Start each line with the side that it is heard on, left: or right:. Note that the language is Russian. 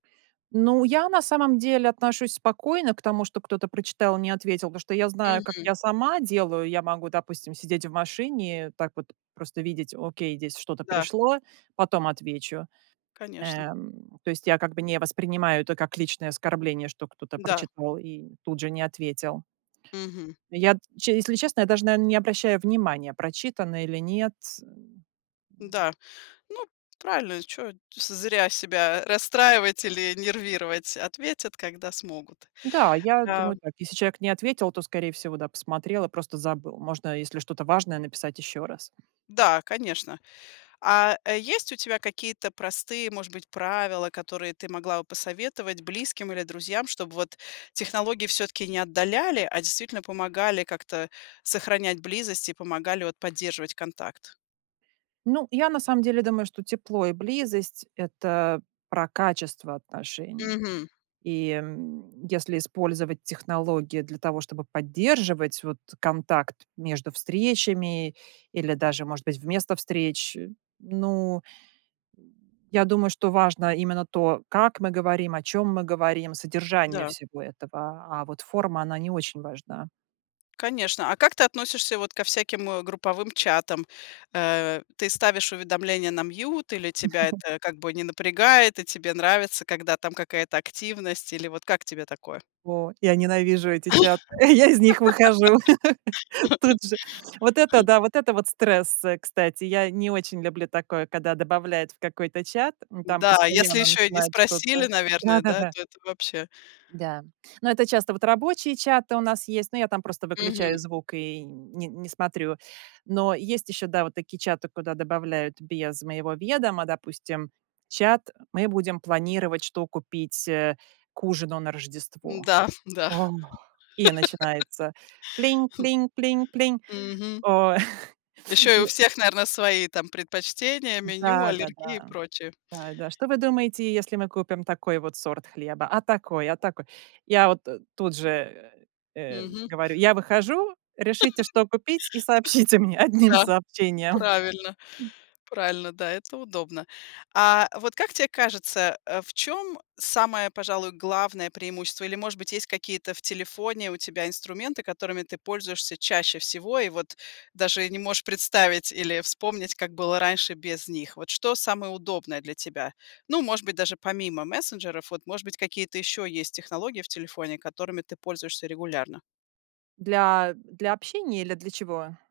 right: Ну, я на самом деле отношусь спокойно к тому, что кто-то прочитал и не ответил, потому что я знаю, как
left: Мгм.
right: я сама делаю. Я могу, допустим, сидеть в машине, так вот просто видеть: "Окей, здесь что-то
left: Да.
right: пришло, потом отвечу".
left: Конечно.
right: Эм, то есть я как бы не воспринимаю это как личное оскорбление, что кто-то
left: Да.
right: прочитал и тут же не ответил.
left: Мгм.
right: Я, д че если честно, я даже, наверно, не обращаю внимания, прочитано или нет.
left: Да, ну, правильно, чё зря себя расстраивать или нервировать, ответят, когда смогут.
right: Да, я
left: Да.
right: думаю так: если человек не ответил, то, скорее всего, да, посмотрел и просто забыл. Можно, если что-то важное, написать ещё раз.
left: Да, конечно. А, э, есть у тебя какие-то простые, может быть, правила, которые ты могла бы посоветовать близким или друзьям, чтобы, вот, технологии всё-таки не отдаляли, а действительно помогали как-то сохранять близость и помогали, вот, поддерживать контакт.
right: Ну, я на самом деле думаю, что тепло и близость- это про качество отношений.
left: Мгм.
right: И, м, если использовать технологии для того, чтобы поддерживать вот контакт между встречами или даже, может быть, вместо встреч. Ну, э, я думаю, что важно именно то, как мы говорим, о чём мы говорим, содержание
left: Да.
right: всего этого. А вот форма, она не очень важна.
left: Конечно. А как ты относишься вот ко всяким, э, групповым чатам? Э, ты ставишь уведомления на mute, или тебя это, как бы, не напрягает, и тебе нравится, когда там какая-то активность? Или вот как тебе такое?
right: О, я ненавижу эти чаты, я из них выхожу тут же. Вот это да, вот это вот стресс, э, кстати. Я не очень люблю такое, когда добавляют в какой-то чат. М, там
left: Да, если
right: постоянно
left: ещё и не
right: начинают
left: спросили,
right: что-то
left: наверное, да,
right: да-да-да.
left: то это вообще
right: Да. Но это часто вот рабочие чаты у нас есть, но я там просто выключаю
left: Мгм.
right: звук и не не смотрю. Но есть ещё, да, вот такие чаты, куда добавляют без моего ведома, допустим, чат: "Мы будем планировать, что купить, э, к ужину на Рождество".
left: М-да, да.
right: О, и начинается: "Плинь, плинь, плинь, плинь".
left: Мгм.
right: О,
left: Ещё и у
right: и
left: всех, наверно, свои там предпочтения, меню,
right: Да да
left: аллергии и
right: да.
left: прочее.
right: Да, да, что вы думаете, если мы купим такой вот сорт хлеба? А такой, а такой? Я вот, э, тут же, э, э,
left: Мгм.
right: говорю: "Я выхожу, решите, что купить, и сообщите мне одним
left: Да.
right: сообщением".
left: Правильно, правильно. Да, это удобно. А, вот как тебе кажется, а в чем самое, пожалуй, главное преимущество или, может быть, есть какие-то в телефоне у тебя инструменты, которыми ты пользуешься чаще всего и вот даже не можешь представить или вспомнить, как было раньше без них? Вот что самое удобное для тебя? Ну, может быть, даже помимо мессенджеров, вот, может быть, какие-то еще есть технологии в телефоне, которыми ты пользуешься регулярно?
right: Для для общения или для чего?